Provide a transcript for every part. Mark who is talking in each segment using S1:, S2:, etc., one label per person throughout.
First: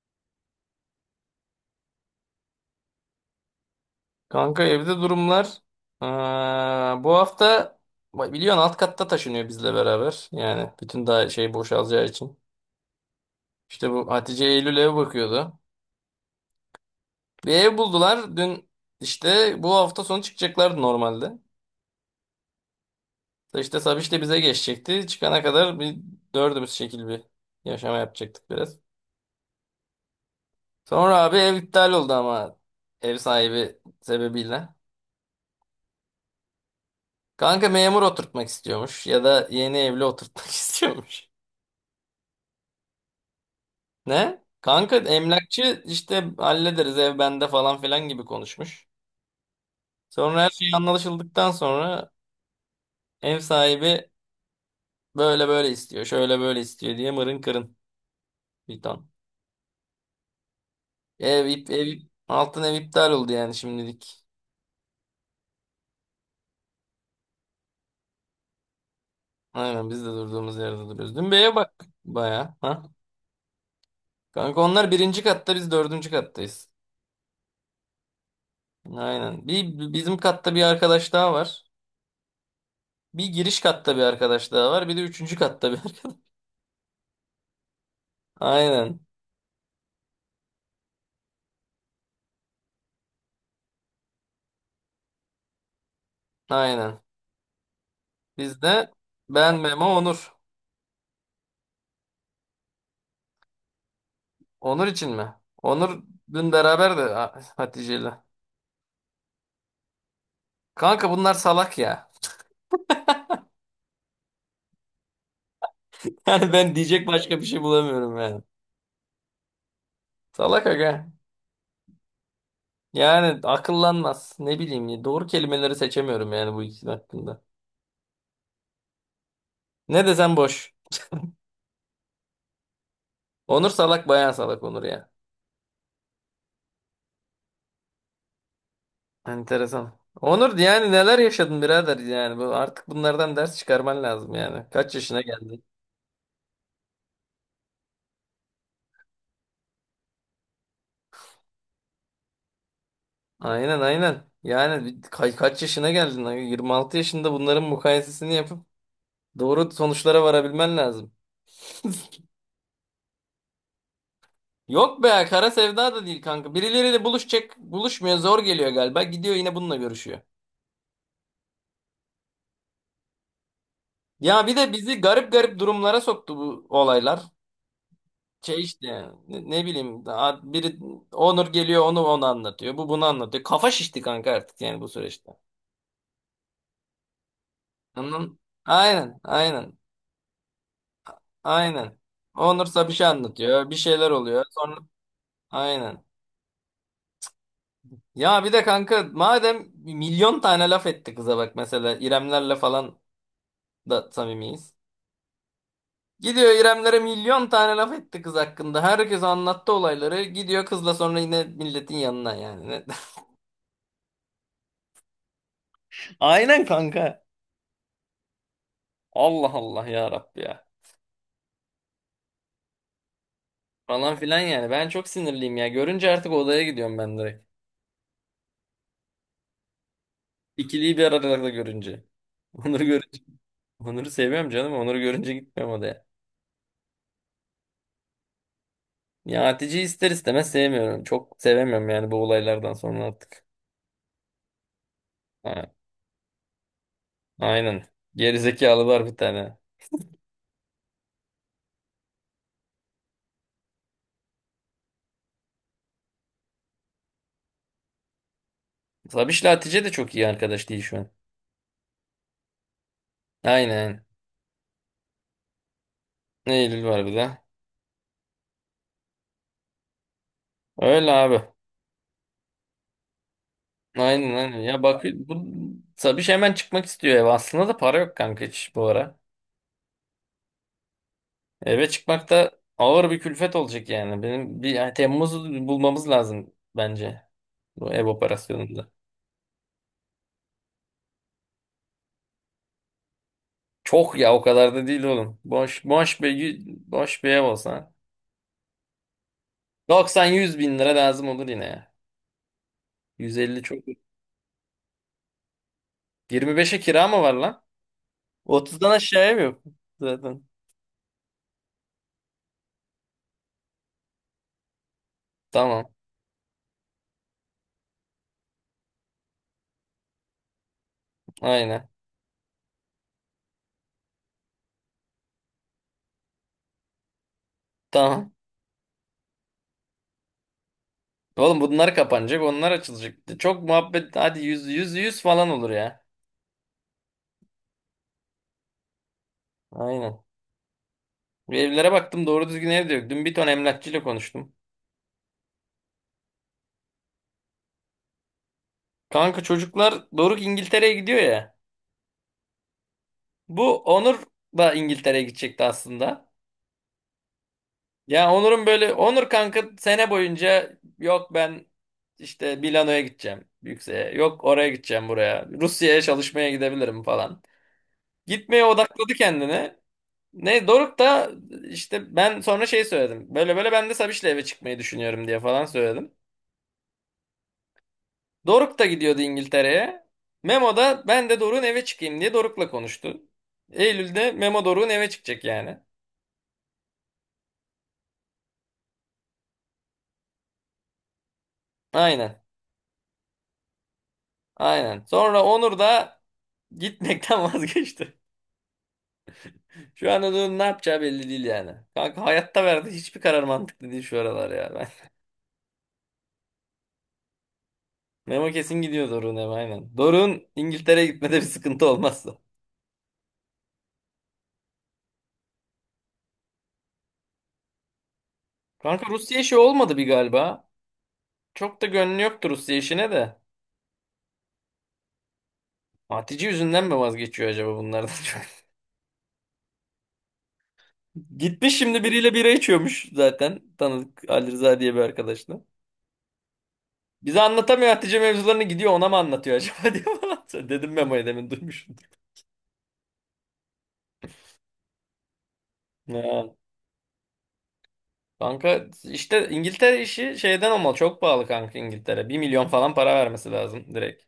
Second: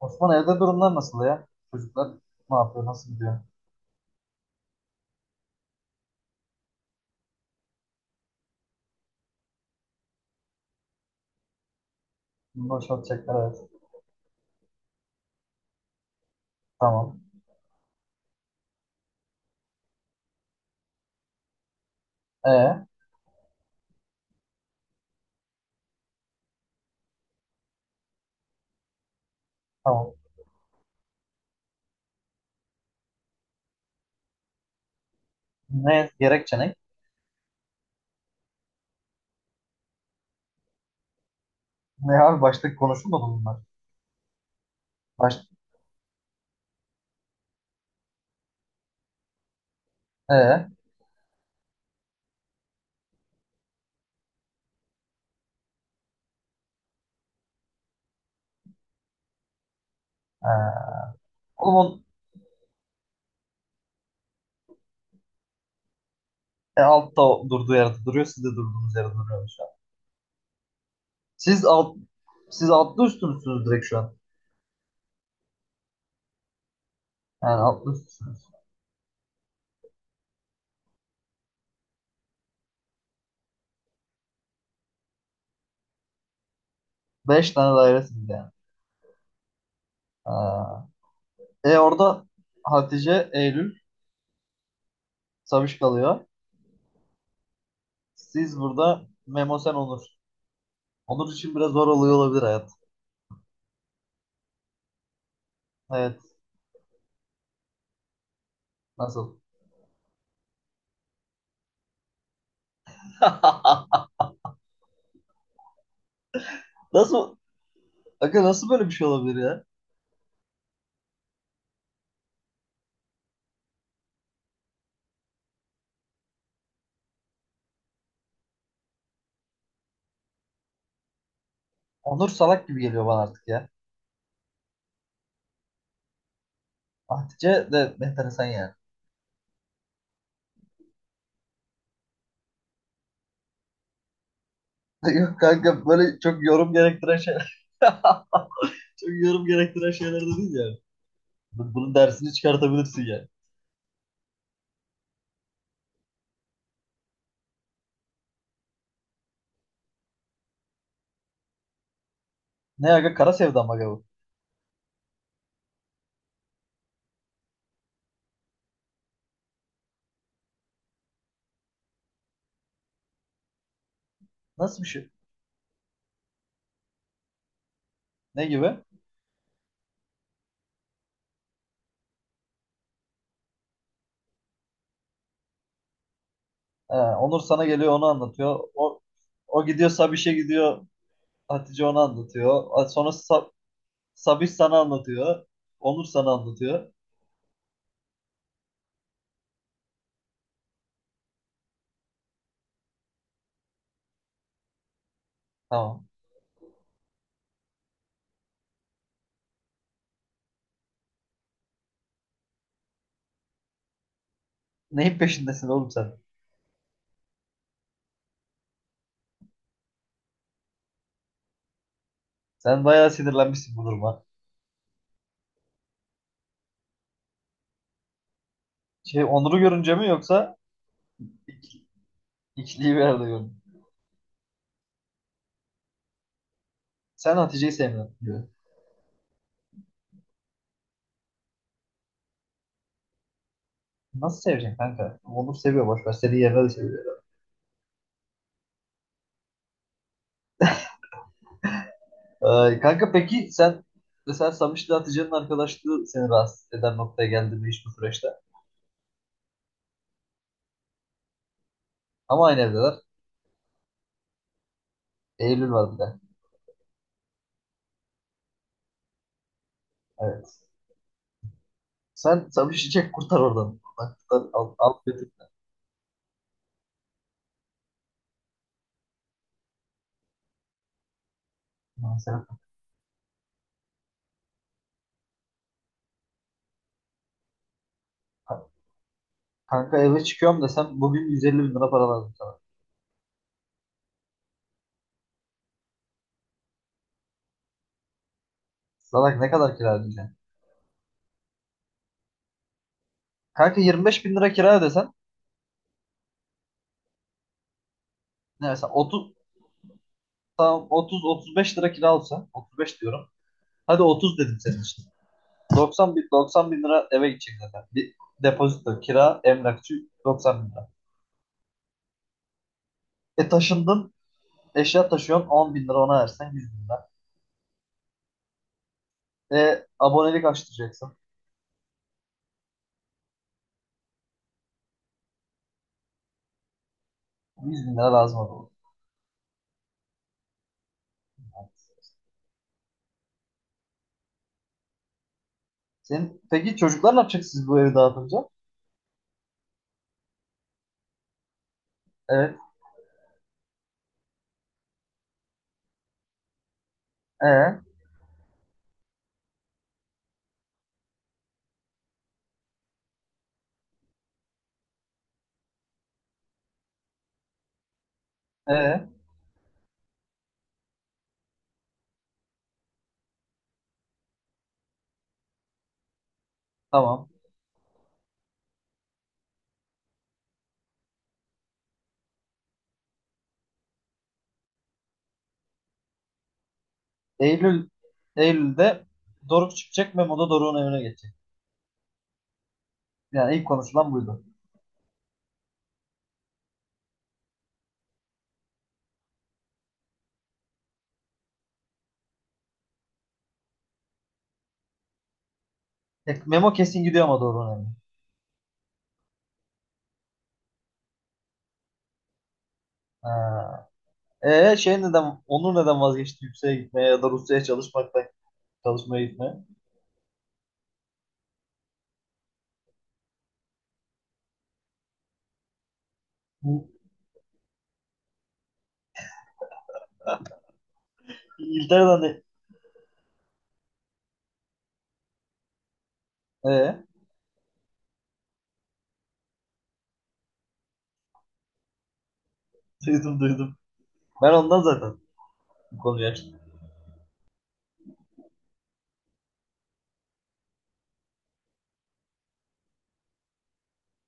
S1: Osman evde durumlar nasıl ya? Çocuklar ne yapıyor? Nasıl gidiyor?
S2: Kanka evde durumlar. Bu hafta biliyorsun alt katta taşınıyor bizle beraber. Yani bütün daha şey boşalacağı için.
S1: Bunu boşaltacaklar, evet.
S2: İşte bu Hatice Eylül ev bakıyordu.
S1: Tamam.
S2: Bir ev buldular. Dün işte bu hafta sonu çıkacaklardı normalde.
S1: Ee,
S2: Da İşte Sabiş de bize geçecekti. Çıkana kadar bir dördümüz şekil bir yaşama yapacaktık biraz.
S1: tamam.
S2: Sonra abi ev iptal oldu ama ev sahibi sebebiyle.
S1: Ne gerekçe ne?
S2: Kanka memur oturtmak istiyormuş ya da yeni evli oturtmak istiyormuş.
S1: Ne abi, başta konuşulmadı bunlar.
S2: Ne? Kanka
S1: Baş...
S2: emlakçı işte hallederiz ev bende falan filan gibi konuşmuş.
S1: Ee,
S2: Sonra her şey
S1: ee.
S2: anlaşıldıktan sonra ev sahibi böyle böyle istiyor, şöyle böyle istiyor diye mırın kırın bir ton.
S1: Oğlum on,
S2: Altın ev iptal oldu yani şimdilik.
S1: e, altta o durduğu yerde duruyor. Siz de durduğunuz yerde duruyorsunuz şu an.
S2: Aynen biz de durduğumuz yerde duruyoruz. Dün bir eve
S1: Siz
S2: bak
S1: alt,
S2: baya.
S1: siz
S2: Ha?
S1: altlı üstü müsünüz direkt şu an?
S2: Kanka onlar birinci katta biz dördüncü kattayız.
S1: Yani altlı üstüsünüz.
S2: Aynen. Bizim katta bir arkadaş daha var. Bir giriş katta bir arkadaş daha var. Bir de üçüncü katta bir arkadaş.
S1: Beş tane dairesiniz yani.
S2: Aynen.
S1: Orada Hatice, Eylül, Sabiş kalıyor.
S2: Aynen.
S1: Siz
S2: Bizde
S1: burada
S2: ben,
S1: Memo sen
S2: Memo,
S1: Onur.
S2: Onur.
S1: Onur için biraz zor oluyor olabilir hayat.
S2: Onur için mi? Onur
S1: Evet.
S2: dün beraber de Hatice'yle.
S1: Nasıl?
S2: Kanka bunlar salak ya. Yani ben diyecek
S1: Nasıl?
S2: başka bir şey bulamıyorum yani.
S1: Aga, nasıl böyle bir şey olabilir ya?
S2: Salak aga. Yani akıllanmaz. Ne bileyim ya. Doğru kelimeleri seçemiyorum yani bu ikisi hakkında. Ne desem boş.
S1: Onur salak gibi geliyor bana artık ya.
S2: Onur salak, bayağı salak Onur ya.
S1: Hatice de enteresan yani.
S2: Enteresan. Onur, yani neler yaşadın birader yani. Bu, artık bunlardan ders çıkarman lazım yani. Kaç yaşına
S1: Yok
S2: geldin?
S1: kanka, böyle çok yorum gerektiren şeyler. Çok yorum gerektiren şeyler de değil yani. Bunun dersini çıkartabilirsin yani.
S2: Aynen, aynen. Yani kaç yaşına geldin lan? 26 yaşında bunların mukayesesini yapıp doğru sonuçlara varabilmen lazım.
S1: Ne aga, kara sevda mı aga bu?
S2: Yok be, kara sevda da değil kanka. Birileriyle buluşacak, buluşmuyor, zor geliyor galiba. Gidiyor yine bununla görüşüyor. Ya bir de
S1: Nasıl bir
S2: bizi
S1: şey?
S2: garip garip durumlara soktu bu olaylar.
S1: Ne
S2: Şey
S1: gibi?
S2: işte ne bileyim, daha biri Onur geliyor onu anlatıyor. Bu bunu anlatıyor. Kafa şişti kanka artık yani bu süreçte.
S1: Ha, Onur sana geliyor onu
S2: Anladın?
S1: anlatıyor. O,
S2: Aynen,
S1: o
S2: aynen,
S1: gidiyor, Sabiş'e gidiyor. Hatice
S2: aynen.
S1: onu anlatıyor.
S2: Onur Sabiş'e
S1: Sonra
S2: anlatıyor. Bir şeyler oluyor.
S1: Sabiş
S2: Sonra
S1: sana anlatıyor.
S2: aynen.
S1: Onur sana anlatıyor.
S2: Ya bir de kanka madem milyon tane laf etti kıza, bak mesela İremlerle falan da samimiyiz.
S1: Tamam.
S2: Gidiyor İremlere, milyon tane laf etti kız hakkında. Herkes anlattı olayları. Gidiyor kızla sonra yine milletin yanına yani. Ne-
S1: Neyin peşindesin oğlum sen?
S2: Aynen kanka. Allah Allah, ya Rabbi ya.
S1: Sen bayağı sinirlenmişsin bu
S2: Falan
S1: duruma.
S2: filan yani. Ben çok sinirliyim ya. Görünce artık odaya gidiyorum ben direkt.
S1: Şey, Onur'u görünce mi yoksa
S2: İkiliyi bir arada
S1: ik-
S2: görünce. Onur'u
S1: ikiliyi bir
S2: görünce.
S1: arada görün.
S2: Onur'u seviyorum canım. Onur'u görünce gitmiyorum odaya.
S1: Sen Hatice'yi sevmiyorsun diyor.
S2: Ya Hatice'yi ister istemez sevmiyorum. Çok sevemiyorum yani bu olaylardan sonra artık.
S1: Nasıl seveceksin kanka? Onur
S2: A-
S1: seviyor, boş ver. Seni yerine de seviyor.
S2: Aynen. Gerizekalılar bir tane.
S1: Kanka peki sen mesela Samiş'le Hatice'nin arkadaşlığı seni rahatsız eden noktaya geldi mi hiç bu süreçte?
S2: Sabiş'le Hatice de çok iyi arkadaş değil şu an.
S1: Ama aynı evdeler.
S2: Aynen.
S1: Eylül var bir de.
S2: Eylül var bir de.
S1: Evet.
S2: Öyle abi.
S1: Sen Samiş'i çek kurtar oradan. Kurtar,
S2: Aynen,
S1: kurtar,
S2: aynen.
S1: al,
S2: Ya
S1: al
S2: bak,
S1: götür.
S2: bu Sabiş hemen çıkmak istiyor eve. Aslında da para yok kanka hiç bu ara. Eve
S1: Lan
S2: çıkmak
S1: sen-
S2: da ağır bir külfet olacak yani. Benim bir yani Temmuz'u bulmamız lazım bence. Bu ev operasyonunda.
S1: Kanka eve çıkıyorum desem bugün 150 bin lira para lazım sana.
S2: Çok ya, o kadar da değil oğlum. Boş bir ev olsa.
S1: Salak, ne kadar kira ödeyeceksin?
S2: 90-100 bin lira lazım olur yine ya. 150 çok.
S1: Kanka, 25 bin lira kira ödesen.
S2: 25'e kira mı var lan?
S1: Ne
S2: 30'dan
S1: mesela, 30,
S2: aşağıya mı yok zaten?
S1: tamam 30 35 lira kira olsa, 35 diyorum. Hadi 30 dedim senin için.
S2: Tamam.
S1: 90 bin lira eve gidecek zaten. Bir depozito, kira, emlakçı, 90 bin lira.
S2: Aynen.
S1: Taşındın, eşya taşıyorsun, 10 bin lira ona versen 100 bin lira.
S2: Tamam.
S1: Abonelik açtıracaksın.
S2: Oğlum bunlar kapanacak, onlar açılacak. Çok muhabbet, hadi 100 100 100 falan olur ya.
S1: 100 bin lira lazım olur.
S2: Aynen. Bir evlere baktım, doğru düzgün ev de yok. Dün bir ton emlakçıyla konuştum.
S1: Peki çocuklar ne yapacak siz bu evi dağıtınca?
S2: Kanka çocuklar, Doruk İngiltere'ye gidiyor ya.
S1: Evet.
S2: Bu Onur da İngiltere'ye gidecekti aslında.
S1: E,
S2: Ya Onur'un böyle, Onur kanka sene boyunca yok ben işte Milano'ya gideceğim yükseğe. Yok oraya gideceğim, buraya. Rusya'ya çalışmaya gidebilirim falan. Gitmeye
S1: e,
S2: odakladı kendini. Ne Doruk da işte ben sonra şey söyledim. Böyle böyle ben de Sabiş'le eve çıkmayı düşünüyorum diye falan söyledim.
S1: tamam.
S2: Doruk da gidiyordu İngiltere'ye. Memo da ben de Doruk'un eve çıkayım diye Doruk'la konuştu. Eylül'de Memo Doruk'un eve çıkacak yani.
S1: Eylül Eylül'de Doruk çıkacak. Memo da Doruk'un evine geçecek.
S2: Aynen.
S1: Yani ilk konuşulan buydu.
S2: Aynen. Sonra Onur da gitmekten vazgeçti. Şu anda da ne yapacağı belli değil yani. Kanka hayatta verdiği hiçbir karar mantıklı değil şu aralar ya. Ben...
S1: Memo kesin gidiyor ama Doruk'un evine.
S2: Memo kesin gidiyor Doruk'un eve, aynen. Doruk'un İngiltere'ye gitmede bir sıkıntı olmazsa.
S1: Ha. Onur neden vazgeçti yükseğe gitmeye ya da Rusya'ya çalışmaktan
S2: Kanka
S1: çalışmaya
S2: Rusya
S1: gitmeye?
S2: işi olmadı bir galiba. Çok da gönlü yoktu Rusya işine de. Hatice yüzünden
S1: Bu
S2: mi vazgeçiyor acaba bunlardan çok? Gitmiş şimdi
S1: İngiltere'den
S2: biriyle
S1: de
S2: bira içiyormuş zaten. Tanıdık Ali Rıza diye bir arkadaşla.
S1: ee,
S2: Bize anlatamıyor Hatice mevzularını, gidiyor ona mı anlatıyor acaba diye falan. Dedim Memo'ya, demin duymuşum.
S1: duydum duydum. Ben ondan zaten bu konuyu açtım.
S2: Ha. Kanka işte İngiltere işi şeyden olmalı. Çok pahalı kanka İngiltere. Bir milyon falan para vermesi lazım direkt.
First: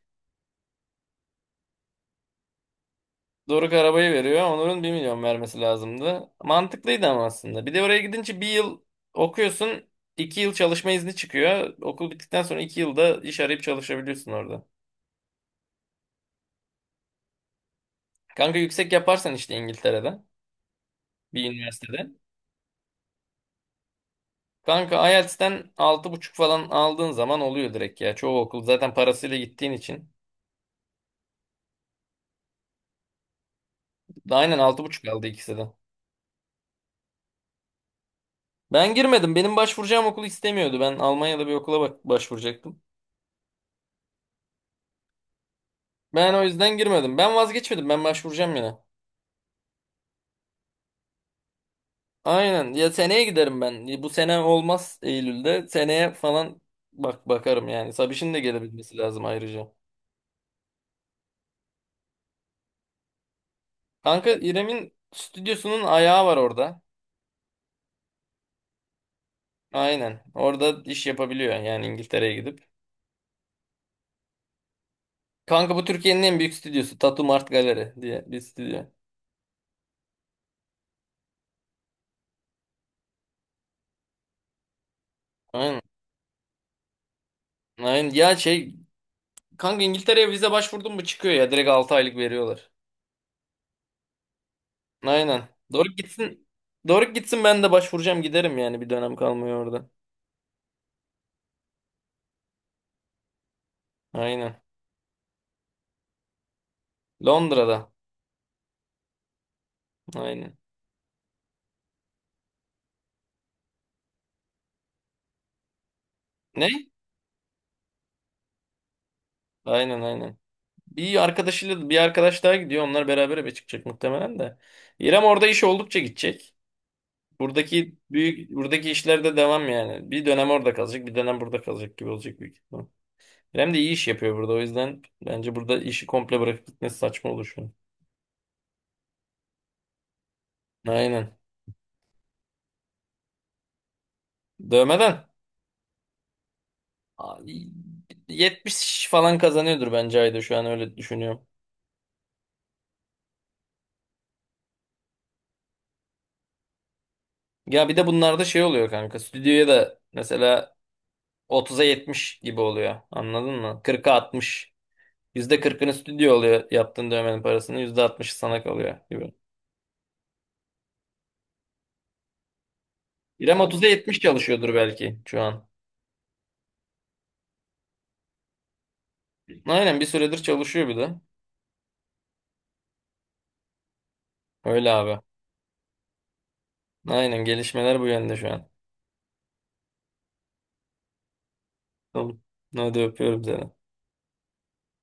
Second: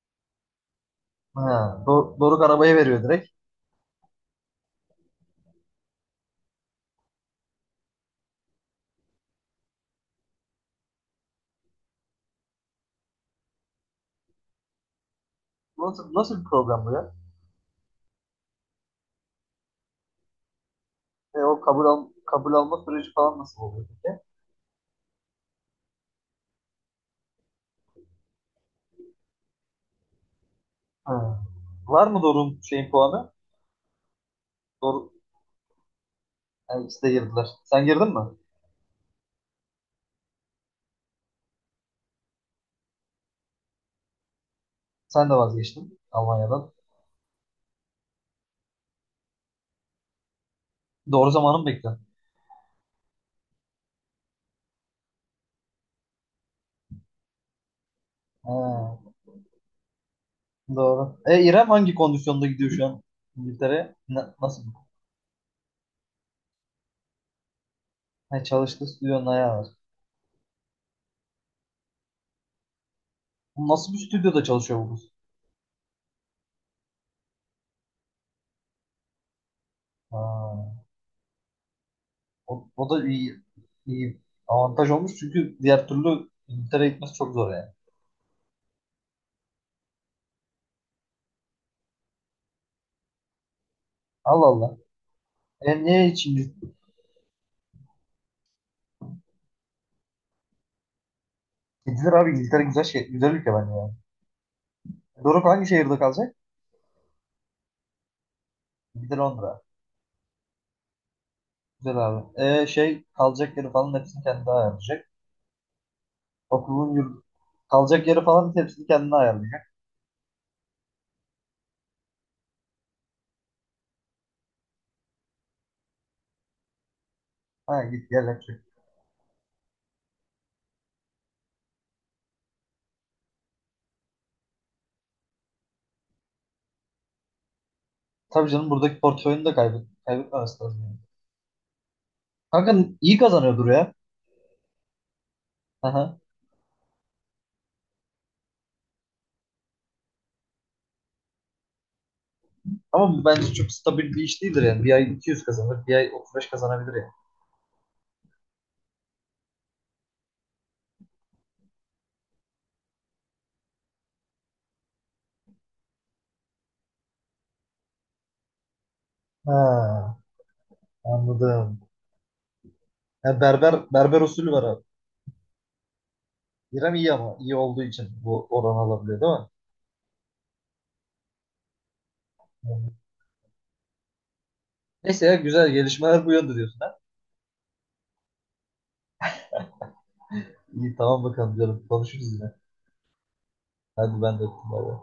S1: Ha, Doruk arabayı veriyor direkt.
S2: Doruk arabayı veriyor. Onur'un bir milyon vermesi lazımdı. Mantıklıydı ama aslında. Bir de oraya gidince bir yıl okuyorsun. İki yıl çalışma izni çıkıyor. Okul bittikten sonra 2 yılda iş arayıp çalışabiliyorsun orada.
S1: Nasıl bir program bu ya?
S2: Kanka yüksek yaparsan işte İngiltere'de.
S1: E,
S2: Bir
S1: o kabul, al
S2: üniversitede.
S1: Kabul alma süreci falan nasıl oluyor peki?
S2: Kanka IELTS'ten altı buçuk falan aldığın zaman oluyor direkt ya. Çoğu okul zaten parasıyla gittiğin için.
S1: Ha. Var mı Doruk'un şeyin puanı?
S2: Aynen, altı buçuk
S1: Doruk,
S2: aldı ikisi de.
S1: Yani ikisi de girdiler. Sen girdin mi?
S2: Ben girmedim. Benim başvuracağım okul istemiyordu. Ben Almanya'da bir okula bak başvuracaktım.
S1: Sen de vazgeçtin
S2: Ben o
S1: Almanya'dan.
S2: yüzden girmedim. Ben vazgeçmedim. Ben başvuracağım yine.
S1: Doğru zamanı mı bekliyorsun?
S2: Aynen. Ya seneye giderim ben. Bu sene olmaz, Eylül'de. Seneye falan bak bakarım yani. Sabiş'in de gelebilmesi
S1: Ha.
S2: lazım ayrıca.
S1: Doğru. İrem hangi kondisyonda gidiyor şu an İngiltere'ye?
S2: Kanka
S1: Nasıl?
S2: İrem'in stüdyosunun ayağı var orada.
S1: Ha, çalıştığı stüdyonun ayağı var.
S2: Aynen. Orada iş yapabiliyor yani İngiltere'ye gidip.
S1: Nasıl bir stüdyoda çalışıyor bu kız?
S2: Kanka bu Türkiye'nin en büyük stüdyosu. Tattoo Mart Gallery diye bir stüdyo.
S1: Ha, o da iyi avantaj olmuş, çünkü
S2: Aynen.
S1: diğer türlü İngiltere'ye gitmesi çok zor yani.
S2: Aynen. Ya şey kanka, İngiltere'ye vize başvurdun mu çıkıyor ya. Direkt 6 aylık veriyorlar.
S1: Allah Allah.
S2: Aynen. Doruk
S1: Niye hiç
S2: gitsin. Doruk gitsin, ben de başvuracağım giderim yani, bir dönem kalmıyor orada.
S1: Gidilir abi, İngiltere güzel ülke bence yani.
S2: Aynen.
S1: Doruk hangi şehirde kalacak?
S2: Londra'da.
S1: Bir de Londra.
S2: Aynen.
S1: Güzel abi. Kalacak yeri falan hepsini kendi ayarlayacak.
S2: Ne?
S1: Okulun yurt, Kalacak yeri falan hepsini kendi ayarlayacak.
S2: Aynen, aynen. Bir arkadaşıyla bir arkadaş daha gidiyor. Onlar beraber eve çıkacak muhtemelen de. İrem orada iş oldukça gidecek.
S1: Ha,
S2: Buradaki
S1: git gel.
S2: büyük, buradaki işlerde devam yani. Bir dönem orada kalacak, bir dönem burada kalacak gibi olacak büyük ihtimal. İrem de iyi iş yapıyor burada. O yüzden bence burada işi komple bırakıp gitmesi saçma olur şu an.
S1: Tabii canım, buradaki portföyünü de kaybetmemesi lazım. Yani.
S2: Aynen.
S1: Kanka iyi kazanıyordur ya.
S2: Dövmeden.
S1: Aha.
S2: Abi, 70 falan kazanıyordur bence ayda şu an, öyle düşünüyorum.
S1: Ama bence çok stabil bir iş değildir yani. Bir ay 200 kazanır, bir ay 35 kazanabilir yani.
S2: Ya bir de bunlarda şey oluyor kanka. Stüdyoya da mesela 30'a 70 gibi oluyor. Anladın mı? 40'a 60. %40'ını stüdyo oluyor yaptığın dövmenin parasını. %60'ı sana kalıyor gibi.
S1: Ha, anladım. Ya,
S2: İrem
S1: berber
S2: 30'a anladım, 70
S1: berber usulü var
S2: çalışıyordur
S1: abi.
S2: belki şu an.
S1: İrem iyi, ama iyi olduğu için bu oran alabiliyor değil mi?
S2: Aynen, bir süredir çalışıyor bir de.
S1: Yani.
S2: Öyle abi.
S1: Neyse ya, güzel gelişmeler bu yönde diyorsun ha.
S2: Aynen gelişmeler bu yönde şu an.
S1: İyi, tamam, bakalım canım, konuşuruz
S2: Tamam.
S1: yine.
S2: Hadi öpüyorum seni.
S1: Hadi ben de öptüm. Bay bay.